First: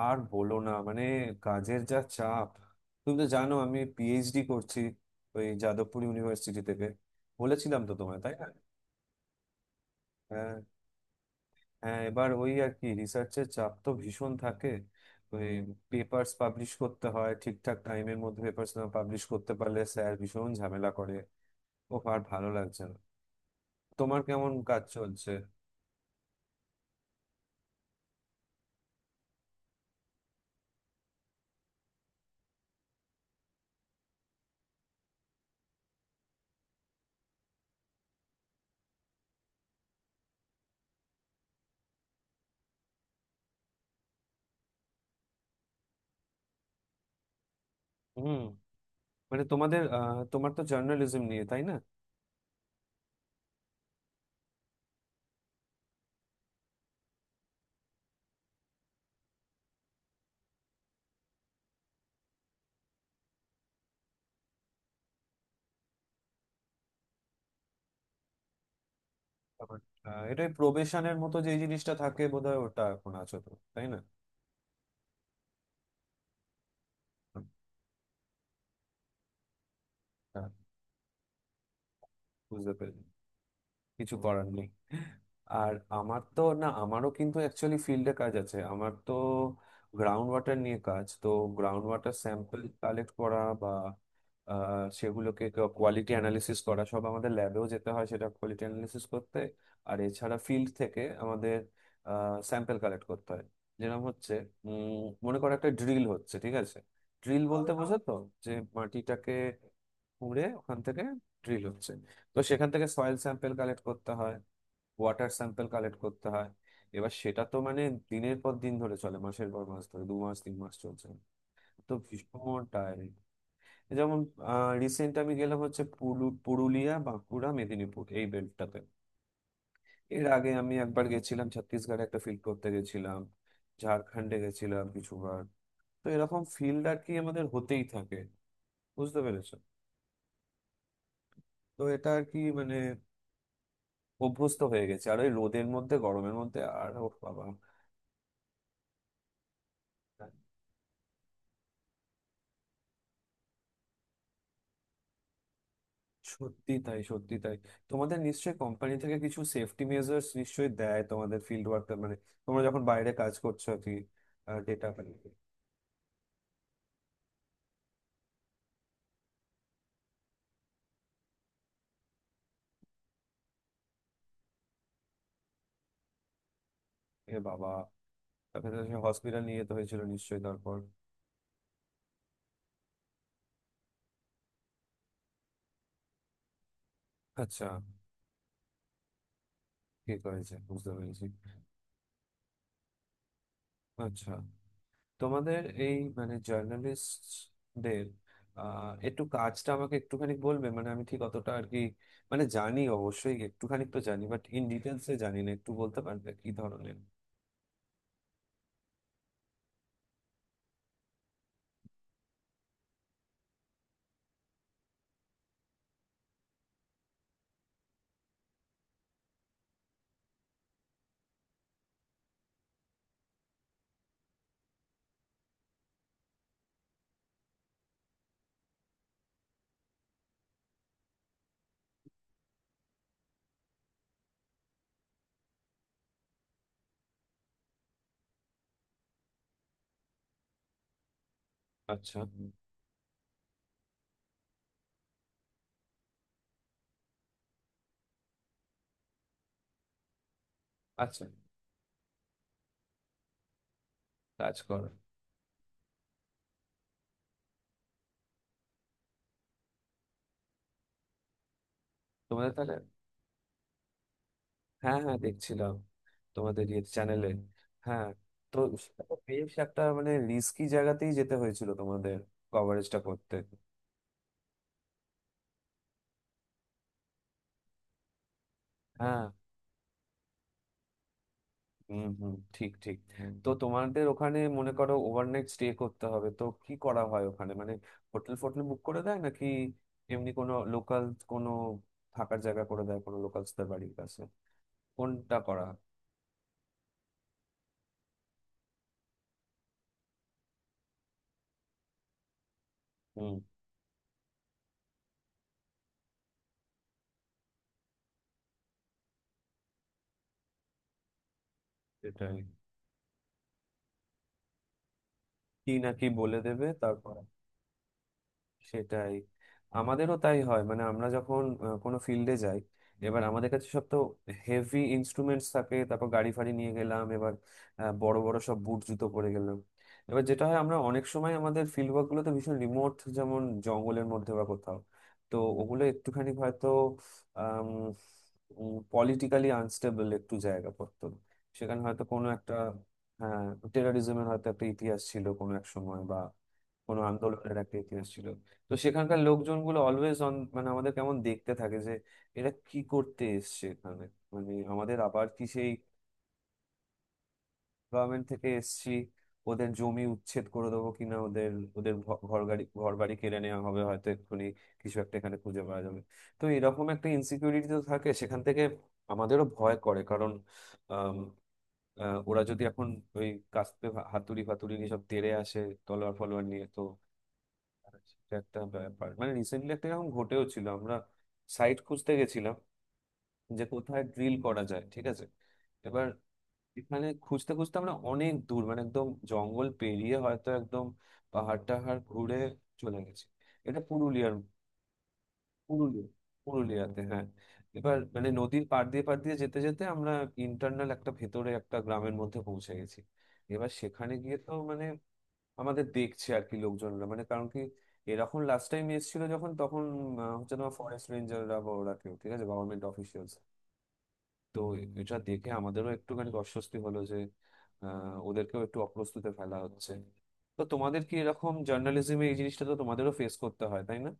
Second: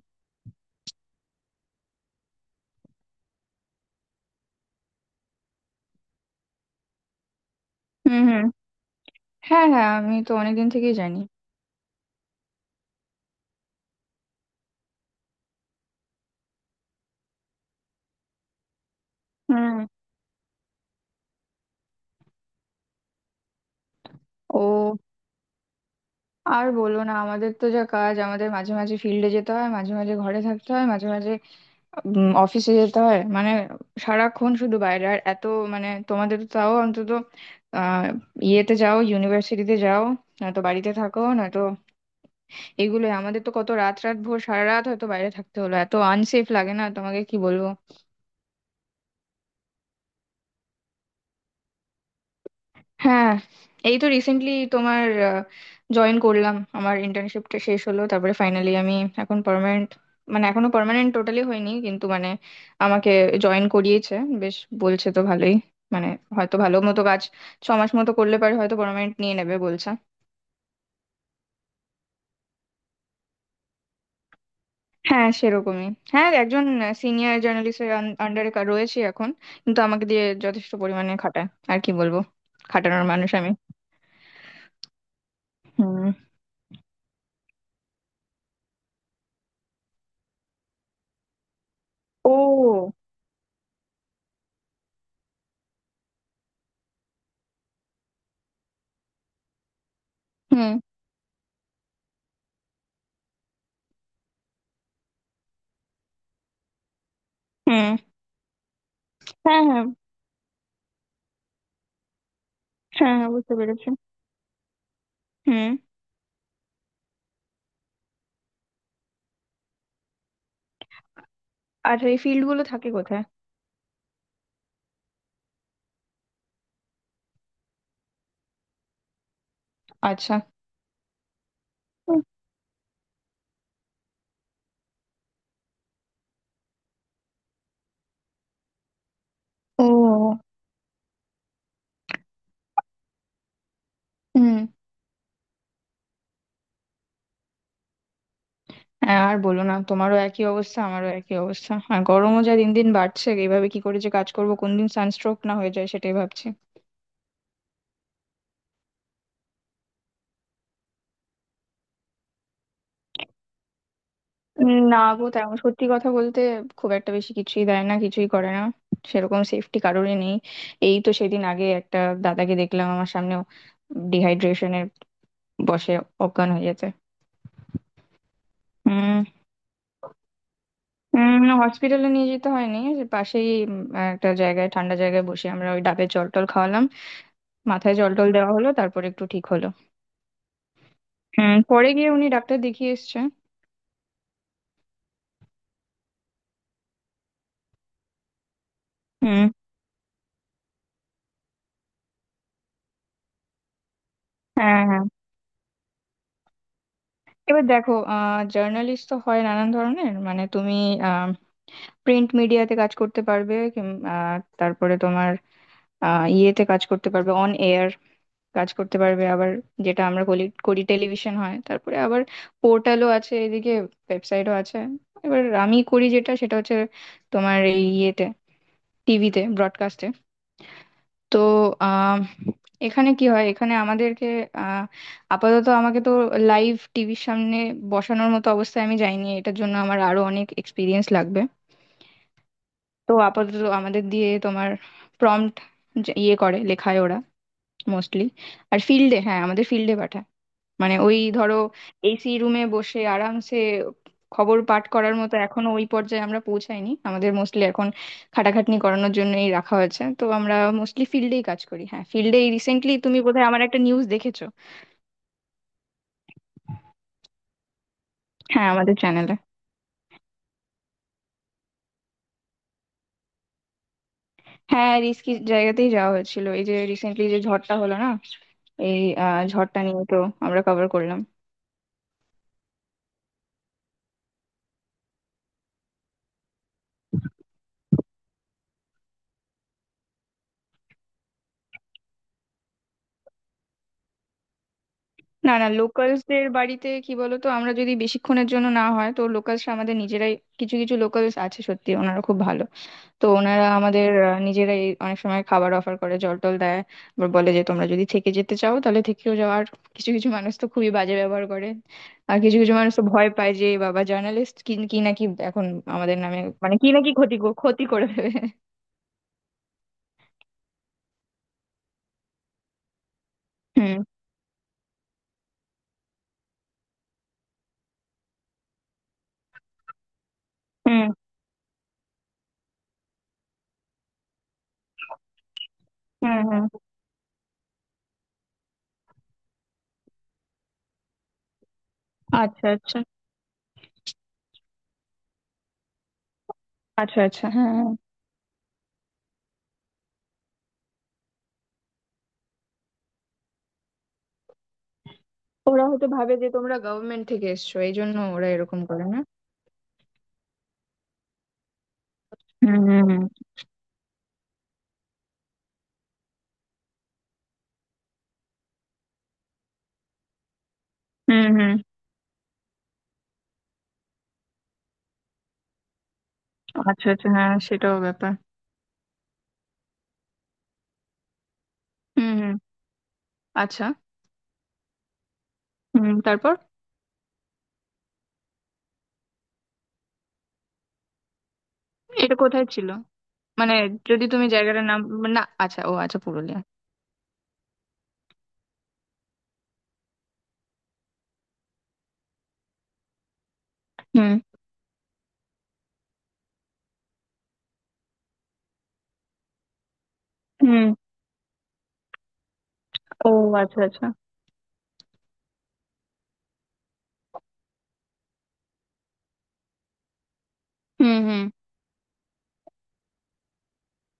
আর বলো না। মানে, কাজের যা চাপ! তুমি তো জানো আমি পিএইচডি করছি ওই যাদবপুর ইউনিভার্সিটি থেকে। বলেছিলাম তো হুম, তোমায়, তাই না? হুম। হ্যাঁ, হ্যাঁ, আমি তো হ্যাঁ, অনেকদিন থেকেই জানি। হ্যাঁ, এবার ওই আর কি রিসার্চের চাপ তো ভীষণ থাকে। ওই পেপার্স পাবলিশ করতে হয়, ঠিকঠাক টাইমের মধ্যে পেপার্স না পাবলিশ করতে হুম। পারলে স্যার ভীষণ ঝামেলা করে। ও আর ভালো লাগছে না। তোমার কেমন কাজ ও, চলছে? আর বলো না, আমাদের তো যা কাজ, আমাদের মাঝে মাঝে ফিল্ডে যেতে হয়, মাঝে মাঝে ঘরে থাকতে হয়, মাঝে মাঝে অফিসে যেতে হয়, মানে সারাক্ষণ শুধু বাইরে আর এত, মানে তোমাদের তো তাও অন্তত আহ ইয়েতে যাও, ইউনিভার্সিটিতে যাও, নয়তো বাড়িতে থাকো, নয়তো এগুলোই। আমাদের তো কত রাত রাত ভোর, সারা রাত হয়তো বাইরে থাকতে হলো, এত আনসেফ লাগে না তোমাকে কি বলবো। হুম। মানে তোমাদের, তোমার তো জার্নালিজম নিয়ে, তাই না? হ্যাঁ, এই তো রিসেন্টলি তোমার জয়েন করলাম, আমার ইন্টার্নশিপটা শেষ হলো, তারপরে ফাইনালি আমি এখন পার্মানেন্ট, মানে এখনো পার্মানেন্ট টোটালি হয়নি, কিন্তু মানে আমাকে জয়েন করিয়েছে। বেশ, বলছে তো ভালোই, মানে হয়তো ভালো মতো কাজ 6 মাস মতো করলে পারে হয়তো পার্মানেন্ট নিয়ে নেবে বলছে। ব্যাপারটা। এটাই প্রবেশনের মতো যে জিনিসটা থাকে বোধহয়, ওটা এখন আছো তো, তাই না? হ্যাঁ, সেরকমই। হ্যাঁ, একজন সিনিয়র আচ্ছা, জার্নালিস্টের আন্ডারে রয়েছে এখন, কিন্তু আমাকে দিয়ে যথেষ্ট পরিমাণে খাটায়, আর কি বলবো, বুঝতে পেরেছি। খাটানোর মানুষ আমি। কিছু করার নেই। আর হুম। আমার তো না, আমারও কিন্তু অ্যাকচুয়ালি ফিল্ডে কাজ আছে। আমার তো গ্রাউন্ড ওয়াটার নিয়ে কাজ তো। গ্রাউন্ড ওয়াটার স্যাম্পল ও। কালেক্ট করা, বা সেগুলোকে কোয়ালিটি অ্যানালিসিস করা, সব আমাদের ল্যাবেও যেতে হয় সেটা কোয়ালিটি অ্যানালিসিস করতে। আর এছাড়া ফিল্ড হুম, থেকে আমাদের স্যাম্পল কালেক্ট করতে হয়, যেরকম হচ্ছে, মনে করো একটা ড্রিল হচ্ছে, ঠিক আছে? ড্রিল বলতে বোঝো হুম। তো, যে মাটিটাকে হ্যাঁ, হ্যাঁ। খুঁড়ে ওখান থেকে ড্রিল হচ্ছে। তো সেখান থেকে সয়েল হ্যাঁ, হ্যাঁ, স্যাম্পল বুঝতে কালেক্ট পেরেছি। করতে হয়, ওয়াটার স্যাম্পল হুম। কালেক্ট করতে হয়। এবার সেটা তো মানে দিনের পর দিন ধরে চলে, মাসের পর মাস ধরে, 2 মাস 3 মাস চলছে। তো আর এই ফিল্ড ভীষণ গুলো থাকে টায়ারিং। কোথায়? যেমন রিসেন্ট আমি গেলাম হচ্ছে পুরুলিয়া, বাঁকুড়া, মেদিনীপুর এই বেল্টটাতে। এর আচ্ছা। আগে আমি একবার গেছিলাম ছত্তিশগড়ে, একটা ফিল্ড করতে গেছিলাম। ঝাড়খণ্ডে গেছিলাম কিছুবার। তো এরকম ফিল্ড আর কি আমাদের হতেই থাকে। বুঝতে পেরেছো? ও। তো এটা আর কি, মানে হুম। অভ্যস্ত হয়ে গেছে। আর ওই রোদের মধ্যে, গরমের মধ্যে, আর ও বাবা। হ্যাঁ, আর বলো না, তোমারও একই অবস্থা, আমারও একই অবস্থা, আর গরমও যা দিন দিন বাড়ছে, এইভাবে কি করে যে কাজ করবো, কোন দিন সানস্ট্রোক না হয়ে যায় সেটাই ভাবছি। সত্যি তাই, সত্যি তাই। তোমাদের নিশ্চয়ই কোম্পানি থেকে কিছু সেফটি মেজার্স নিশ্চয়ই দেয় তোমাদের, ফিল্ড ওয়ার্কার মানে, তোমরা যখন বাইরে কাজ করছো আর কি। ডেটা। না গো, তেমন সত্যি কথা বলতে খুব একটা বেশি কিছুই দেয় না, কিছুই করে না। সেরকম সেফটি কারোরই নেই। এই তো সেদিন আগে একটা দাদাকে দেখলাম আমার সামনে ডিহাইড্রেশনের বশে অজ্ঞান হয়ে যেতে। এ বাবা, তাকে তো সে হুম। হসপিটাল নিয়ে যেতে হয়েছিল নিশ্চয়ই তারপর? হসপিটালে নিয়ে যেতে হয়নি, যে পাশেই একটা জায়গায় ঠান্ডা জায়গায় বসে আমরা ওই ডাবের জল টল খাওয়ালাম, আচ্ছা। মাথায় জল টল দেওয়া হলো, তারপর একটু ঠিক হলো। ঠিক হয়েছে, বুঝতে পেরেছি। হুম, পরে গিয়ে উনি ডাক্তার দেখিয়ে এসছে। আচ্ছা, তোমাদের এই মানে জার্নালিস্টদের একটু হুম। কাজটা আমাকে একটুখানি বলবে? মানে আমি ঠিক অতটা আর কি, মানে জানি অবশ্যই, একটুখানি তো জানি, বাট ইন হ্যাঁ, হ্যাঁ, ডিটেলসে জানি না। একটু বলতে পারবে কি ধরনের? এবার দেখো, জার্নালিস্ট তো হয় নানান ধরনের, মানে তুমি আহ প্রিন্ট মিডিয়াতে কাজ করতে পারবে, তারপরে তোমার ইয়েতে কাজ করতে পারবে, অন এয়ার কাজ করতে পারবে, আবার যেটা আমরা করি করি টেলিভিশন হয়, তারপরে আবার পোর্টালও আছে এদিকে, ওয়েবসাইটও আছে। এবার আমি করি যেটা, সেটা হচ্ছে তোমার এই ইয়েতে, টিভিতে, ব্রডকাস্টে। তো আহ এখানে কি হয়, এখানে আমাদেরকে আহ আপাতত আমাকে তো লাইভ টিভির সামনে বসানোর মতো অবস্থায় আমি যাইনি, এটার জন্য আমার আরো অনেক এক্সপিরিয়েন্স লাগবে। আচ্ছা তো আপাতত আমাদের দিয়ে তোমার প্রম্পট ইয়ে করে লেখায় ওরা মোস্টলি। আর ফিল্ডে, হ্যাঁ, আমাদের ফিল্ডে পাঠায়, মানে ওই আচ্ছা, ধরো এসি রুমে বসে আরামসে কাজ খবর পাঠ করো। করার মতো এখনো ওই পর্যায়ে আমরা পৌঁছাইনি, আমাদের মোস্টলি এখন খাটাখাটনি করানোর জন্যই রাখা হয়েছে। তো আমরা মোস্টলি ফিল্ডেই কাজ করি। হ্যাঁ, ফিল্ডে তোমাদের তাহলে, রিসেন্টলি তুমি বোধহয় আমার একটা নিউজ দেখেছো। হ্যাঁ হ্যাঁ দেখছিলাম, তোমাদের ইয়ে চ্যানেলে, হ্যাঁ। তো হ্যাঁ, আমাদের সেটা তো চ্যানেলে। বেশ একটা মানে রিস্কি জায়গাতেই যেতে হয়েছিল তোমাদের কভারেজটা করতে। হ্যাঁ, রিস্কি জায়গাতেই যাওয়া হয়েছিল, এই যে রিসেন্টলি যে ঝড়টা হলো না, এই হ্যাঁ। ঝড়টা নিয়ে তো আমরা কভার করলাম। হুম হুম, ঠিক ঠিক। তো তোমাদের ওখানে মনে করো ওভারনাইট স্টে করতে হবে, তো কি করা হয় ওখানে, মানে হোটেল ফোটেল বুক করে দেয় নাকি, এমনি কোনো লোকাল, কোনো থাকার জায়গা করে দেয় কোনো লোকালসদের বাড়ির কাছে, কোনটা না, করা না, হয়? লোকালসদের বাড়িতে কি বলতো, আমরা যদি বেশিক্ষণের জন্য না হয় তো লোকালসরা আমাদের নিজেরাই, কিছু কিছু লোকালস আছে সত্যি, ওনারা খুব ভালো। তো হুম। ওনারা আমাদের নিজেরাই অনেক সময় খাবার অফার করে, জল টল দেয়। আবার বলে যে তোমরা যদি থেকে যেতে চাও তাহলে থেকেও যাও। আর কিছু কিছু মানুষ তো খুবই বাজে ব্যবহার করে। সেটাই, আর কিছু কিছু মানুষ তো ভয় পায়, যে "এ বাবা, জার্নালিস্ট কি কি নাকি এখন কি নাকি আমাদের বলে নামে", দেবে মানে কি নাকি তারপর। ক্ষতি করে দেবে। সেটাই, আমাদেরও তাই হয়। মানে আমরা যখন কোনো ফিল্ডে যাই, এবার আমাদের কাছে সব তো হুম, হেভি ইনস্ট্রুমেন্টস থাকে, তারপর গাড়ি ফাড়ি নিয়ে গেলাম, এবার বড় বড় সব বুট জুতো পরে গেলাম। এবার যেটা হয়, আমরা অনেক হুম। সময় আমাদের ফিল্ড ওয়ার্ক গুলো তো ভীষণ রিমোট, যেমন জঙ্গলের মধ্যে বা কোথাও। তো ওগুলো একটুখানি হুম, হুম। হয়তো পলিটিক্যালি আনস্টেবল একটু জায়গা পড়তো। সেখানে হয়তো কোনো একটা, আচ্ছা, আচ্ছা। হ্যাঁ, টেরারিজমের হয়তো একটা ইতিহাস ছিল কোনো এক সময়, বা কোনো আচ্ছা, আচ্ছা, আন্দোলনের হ্যাঁ, একটা হ্যাঁ। ইতিহাস ছিল। তো সেখানকার লোকজনগুলো অলওয়েজ অন, মানে আমাদের কেমন দেখতে থাকে, যে এরা কি করতে এসছে এখানে, মানে আমাদের আবার কি সেই ওরা হয়তো ভাবে যে তোমরা গভর্নমেন্ট থেকে এসছো, এই জন্য গভর্নমেন্ট ওরা থেকে এরকম এসছি, করে না। ওদের জমি উচ্ছেদ করে দেবো কিনা, ওদের, ওদের ঘর গাড়ি, হুম, ঘর হুম। বাড়ি হুম, কেড়ে নেওয়া হবে হয়তো এক্ষুনি, কিছু একটা এখানে খুঁজে পাওয়া যাবে। তো এরকম একটা ইনসিকিউরিটি তো থাকে সেখান থেকে। আমাদেরও ভয় করে, কারণ আম, হুম। হুম। ওরা যদি এখন ওই কাস্তে হাতুড়ি ফাতুড়ি নিয়ে সব তেড়ে আসে, তলোয়ার ফলোয়ার নিয়ে তো। আচ্ছা, আচ্ছা, হ্যাঁ, সেটাও ব্যাপার। এটা একটা ব্যাপার। মানে রিসেন্টলি একটা এরকম ঘটেও ছিল, আমরা সাইট খুঁজতে হুম, গেছিলাম, হুম। যে আচ্ছা। কোথায় ড্রিল করা যায়, ঠিক আছে? এবার হুম, তারপর? এখানে খুঁজতে খুঁজতে আমরা অনেক দূর, মানে একদম জঙ্গল পেরিয়ে হয়তো, একদম পাহাড় টাহাড় এটা ঘুরে কোথায় ছিল, চলে গেছি। মানে এটা যদি পুরুলিয়ার, তুমি জায়গাটার নাম। না, আচ্ছা। ও, পুরুলিয়া আচ্ছা, পুরুলিয়া। পুরুলিয়াতে, হ্যাঁ। এবার মানে নদীর পাড় দিয়ে পাড় দিয়ে যেতে যেতে আমরা ইন্টারনাল একটা, ভেতরে একটা গ্রামের মধ্যে পৌঁছে গেছি। এবার সেখানে গিয়ে হুম, তো মানে আমাদের দেখছে আর কি লোকজনরা, মানে কারণ কি এরকম লাস্ট টাইম এসেছিল যখন তখন, হচ্ছে তোমার হুম। ফরেস্ট রেঞ্জাররা বা ওরা কেউ, ঠিক আছে, গভর্নমেন্ট ও, অফিসিয়ালস। আচ্ছা, আচ্ছা। তো এটা দেখে আমাদেরও একটুখানি অস্বস্তি হলো, যে আহ, ওদেরকেও একটু অপ্রস্তুতে ফেলা হচ্ছে। তো তোমাদের কি হুম, হুম, এরকম জার্নালিজমে এই জিনিসটা তো তোমাদেরও ফেস করতে হয়, তাই না?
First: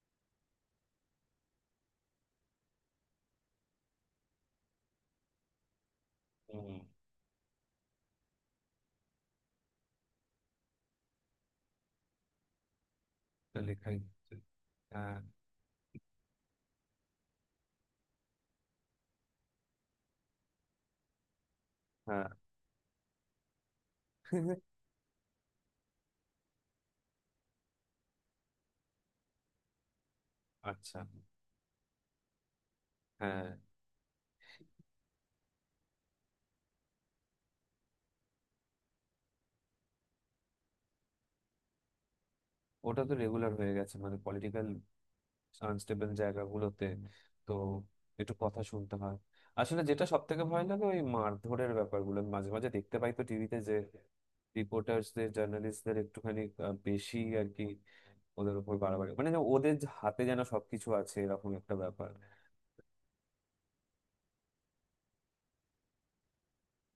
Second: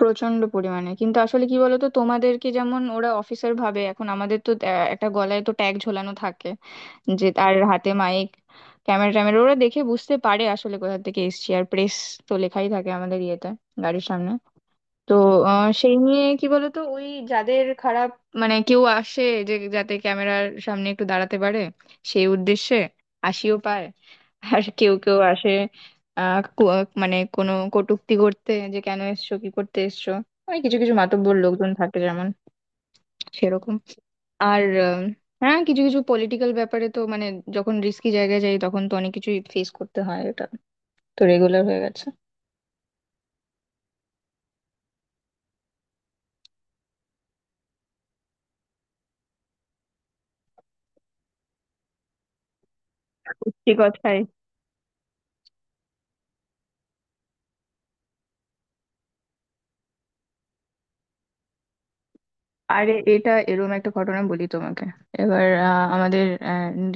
প্রচন্ড পরিমাণে, কিন্তু আসলে কি বলতো, তোমাদেরকে যেমন ওরা অফিসার ভাবে, এখন আমাদের তো একটা গলায় তো ট্যাগ ঝোলানো থাকে, হুম। যে তার হাতে মাইক, ক্যামেরা ট্যামেরা, ওরা দেখে বুঝতে পারে আসলে কোথা থেকে এসছি। আর প্রেস তো লেখাই থাকে আমাদের ইয়েতে, এটা লেখাই গাড়ির সামনে। হচ্ছে। তো হ্যাঁ সেই নিয়ে কি বলতো, ওই যাদের খারাপ মানে, কেউ আসে যে যাতে ক্যামেরার সামনে একটু দাঁড়াতে পারে হ্যাঁ। সেই উদ্দেশ্যে, হাসিও পায়। আর কেউ কেউ আসে আহ কু- মানে কোনো কটূক্তি করতে, যে কেন এসছো, কি করতে এসছো। ওই কিছু কিছু আচ্ছা। মাতব্বর লোকজন থাকে যেমন, হ্যাঁ। সেরকম। আর হ্যাঁ, কিছু কিছু পলিটিক্যাল ব্যাপারে তো, মানে যখন রিস্কি জায়গায় যাই তখন তো অনেক কিছুই ফেস করতে হয়, এটা তো রেগুলার হয়ে গেছে। ওটা তো রেগুলার হয়ে গেছে, মানে পলিটিক্যাল আনস্টেবল জায়গাগুলোতে তো একটু কথা শুনতে হয়। আসলে যেটা সব থেকে ভয় লাগে ওই মারধরের ব্যাপারগুলো, আমি মাঝে মাঝে দেখতে পাই তো টিভিতে, সত্যি যে কথাই। রিপোর্টার্সদের, জার্নালিস্টদের একটুখানি বেশি আর কি, ওদের উপর বাড়াবাড়ি, মানে যেন ওদের যে হাতে যেন সবকিছু আছে, এরকম একটা ব্যাপার। আরে, এটা এরকম একটা ঘটনা বলি তোমাকে। এবার আমাদের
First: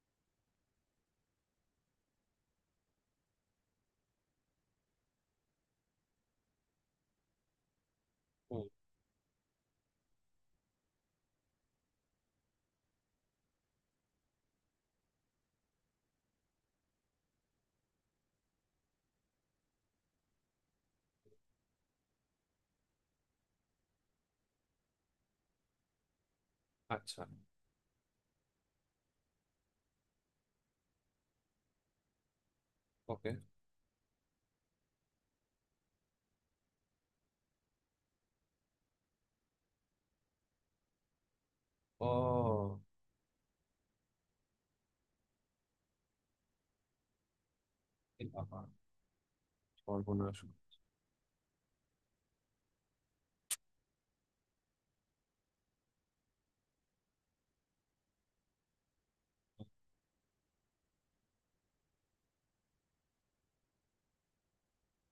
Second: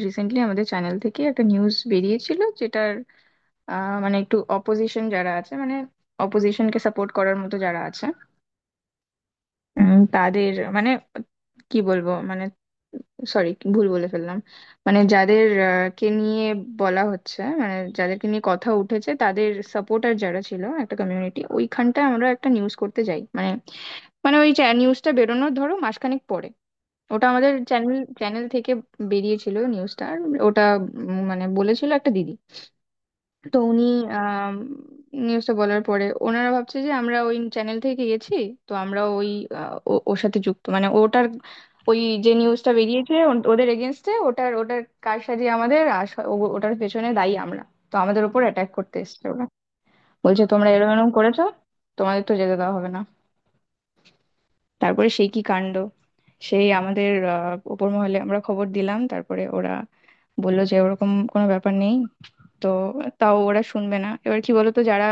রিসেন্টলি আমাদের চ্যানেল থেকে একটা নিউজ বেরিয়েছিল যেটার মানে একটু অপোজিশন যারা আছে, মানে অপোজিশনকে সাপোর্ট করার মতো যারা আছে হুম। তাদের, মানে কি বলবো, মানে সরি, ভুল বলে ফেললাম। মানে যাদের কে নিয়ে বলা হচ্ছে, মানে যাদেরকে নিয়ে কথা উঠেছে তাদের সাপোর্টার যারা ছিল একটা কমিউনিটি, ওইখানটায় আমরা একটা নিউজ করতে যাই, মানে মানে ওই নিউজটা বেরোনোর ধরো মাসখানেক পরে আচ্ছা। ওটা আমাদের চ্যানেল চ্যানেল থেকে বেরিয়েছিল নিউজটা। আর ওটা মানে বলেছিল একটা দিদি। ওকে। তো উনি নিউজটা বলার পরে ওনারা ভাবছে যে আমরা ওই চ্যানেল থেকে গেছি, তো আমরা ওই ওর সাথে যুক্ত, মানে ওটার ওই যে নিউজটা ও। বেরিয়েছে ওদের এগেনস্টে, ওটার ওটার কারসাজি আমাদের, আর ওটার পেছনে দায়ী আমরা। তো আমাদের এ উপর বাবা, অ্যাটাক করতে এসেছে ওরা, সর্বনাশ। বলছে তোমরা এরকম এরকম করেছো, তোমাদের তো যেতে দেওয়া হবে না। তারপরে সেই কি কাণ্ড, সেই আমাদের ওপর মহলে আমরা খবর দিলাম, তারপরে ওরা বললো যে ওরকম কোনো ব্যাপার নেই। তো তাও ওরা শুনবে না। এবার কি বলতো, যারা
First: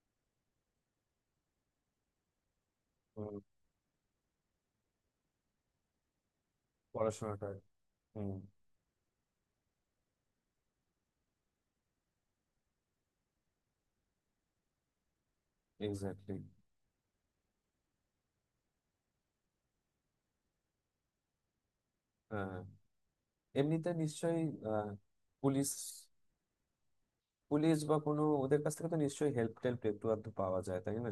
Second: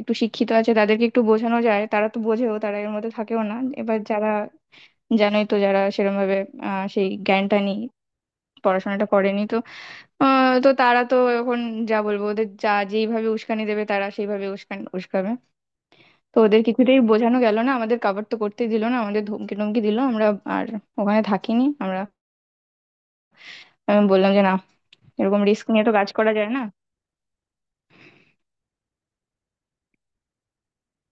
একটু শিক্ষিত আছে তাদেরকে একটু বোঝানো যায়, তারা তো বোঝেও, তারা এর মধ্যে হুম। থাকেও না। এবার যারা, জানোই তো, যারা সেরকম ভাবে সেই পড়াশোনাটা। জ্ঞানটা নেই, হুম। পড়াশোনাটা করেনি তো তো তারা তো এখন যা বলবো ওদের, যা যেইভাবে উস্কানি দেবে তারা সেইভাবে উস্কাবে। এক্স্যাক্টলি। তো ওদের কিছুতেই বোঝানো গেল না, আমাদের কাভার তো করতেই দিল না, আমাদের ধমকি টমকি দিল। আমরা আর ওখানে থাকিনি আমরা। হ্যাঁ, এমনিতে আমি বললাম যে নিশ্চয়ই না, আহ, এরকম রিস্ক পুলিশ, নিয়ে তো কাজ করা যায় না। পুলিশ বা কোনো ওদের কাছ থেকে তো নিশ্চয়ই হেল্প টেল্প একটু আধটু পাওয়া যায়, তাই না?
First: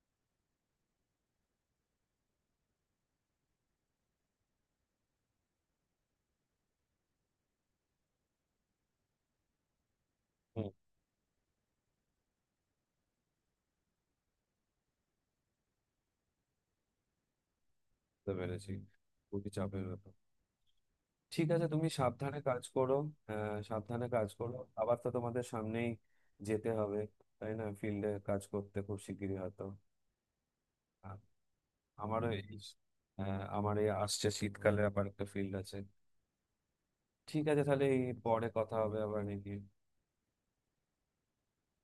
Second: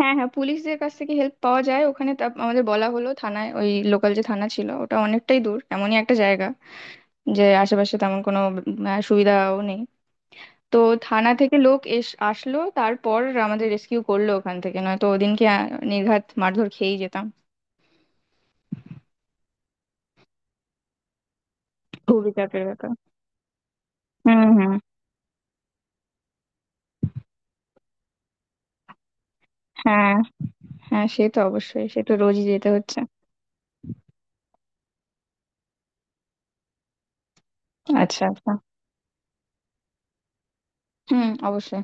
হ্যাঁ, হ্যাঁ, পুলিশদের কাছ থেকে হেল্প পাওয়া যায় ওখানে, তা আমাদের বলা হলো, থানায় ওই লোকাল যে থানা ছিল ওটা অনেকটাই দূর, এমনই একটা জায়গা যে আশেপাশে তেমন কোনো সুবিধাও নেই। হুম। তো থানা থেকে লোক আসলো, তারপর আমাদের রেস্কিউ করলো ওখান থেকে, নয়তো ওদিনকে নির্ঘাত মারধর খেয়েই যেতাম। বুঝতে পেরেছি, খুবই চাপের ব্যাপার। ঠিক আছে, তুমি খুবই সাবধানে কাজ চাপের ব্যাপার। করো। হ্যাঁ সাবধানে কাজ হুম, করো, হুম। আবার তো তোমাদের সামনেই যেতে হবে, তাই না, ফিল্ডে কাজ করতে খুব শিগগিরই হয়তো? হ্যাঁ, হ্যাঁ, আ- সে তো অবশ্যই, সে তো আমারও এই, রোজই যেতে হচ্ছে। হ্যাঁ, আমার এই আসছে শীতকালে আবার একটা ফিল্ড আছে। ঠিক আছে তাহলে এই আচ্ছা, পরে আচ্ছা। কথা হবে আবার নাকি? হুম, অবশ্যই।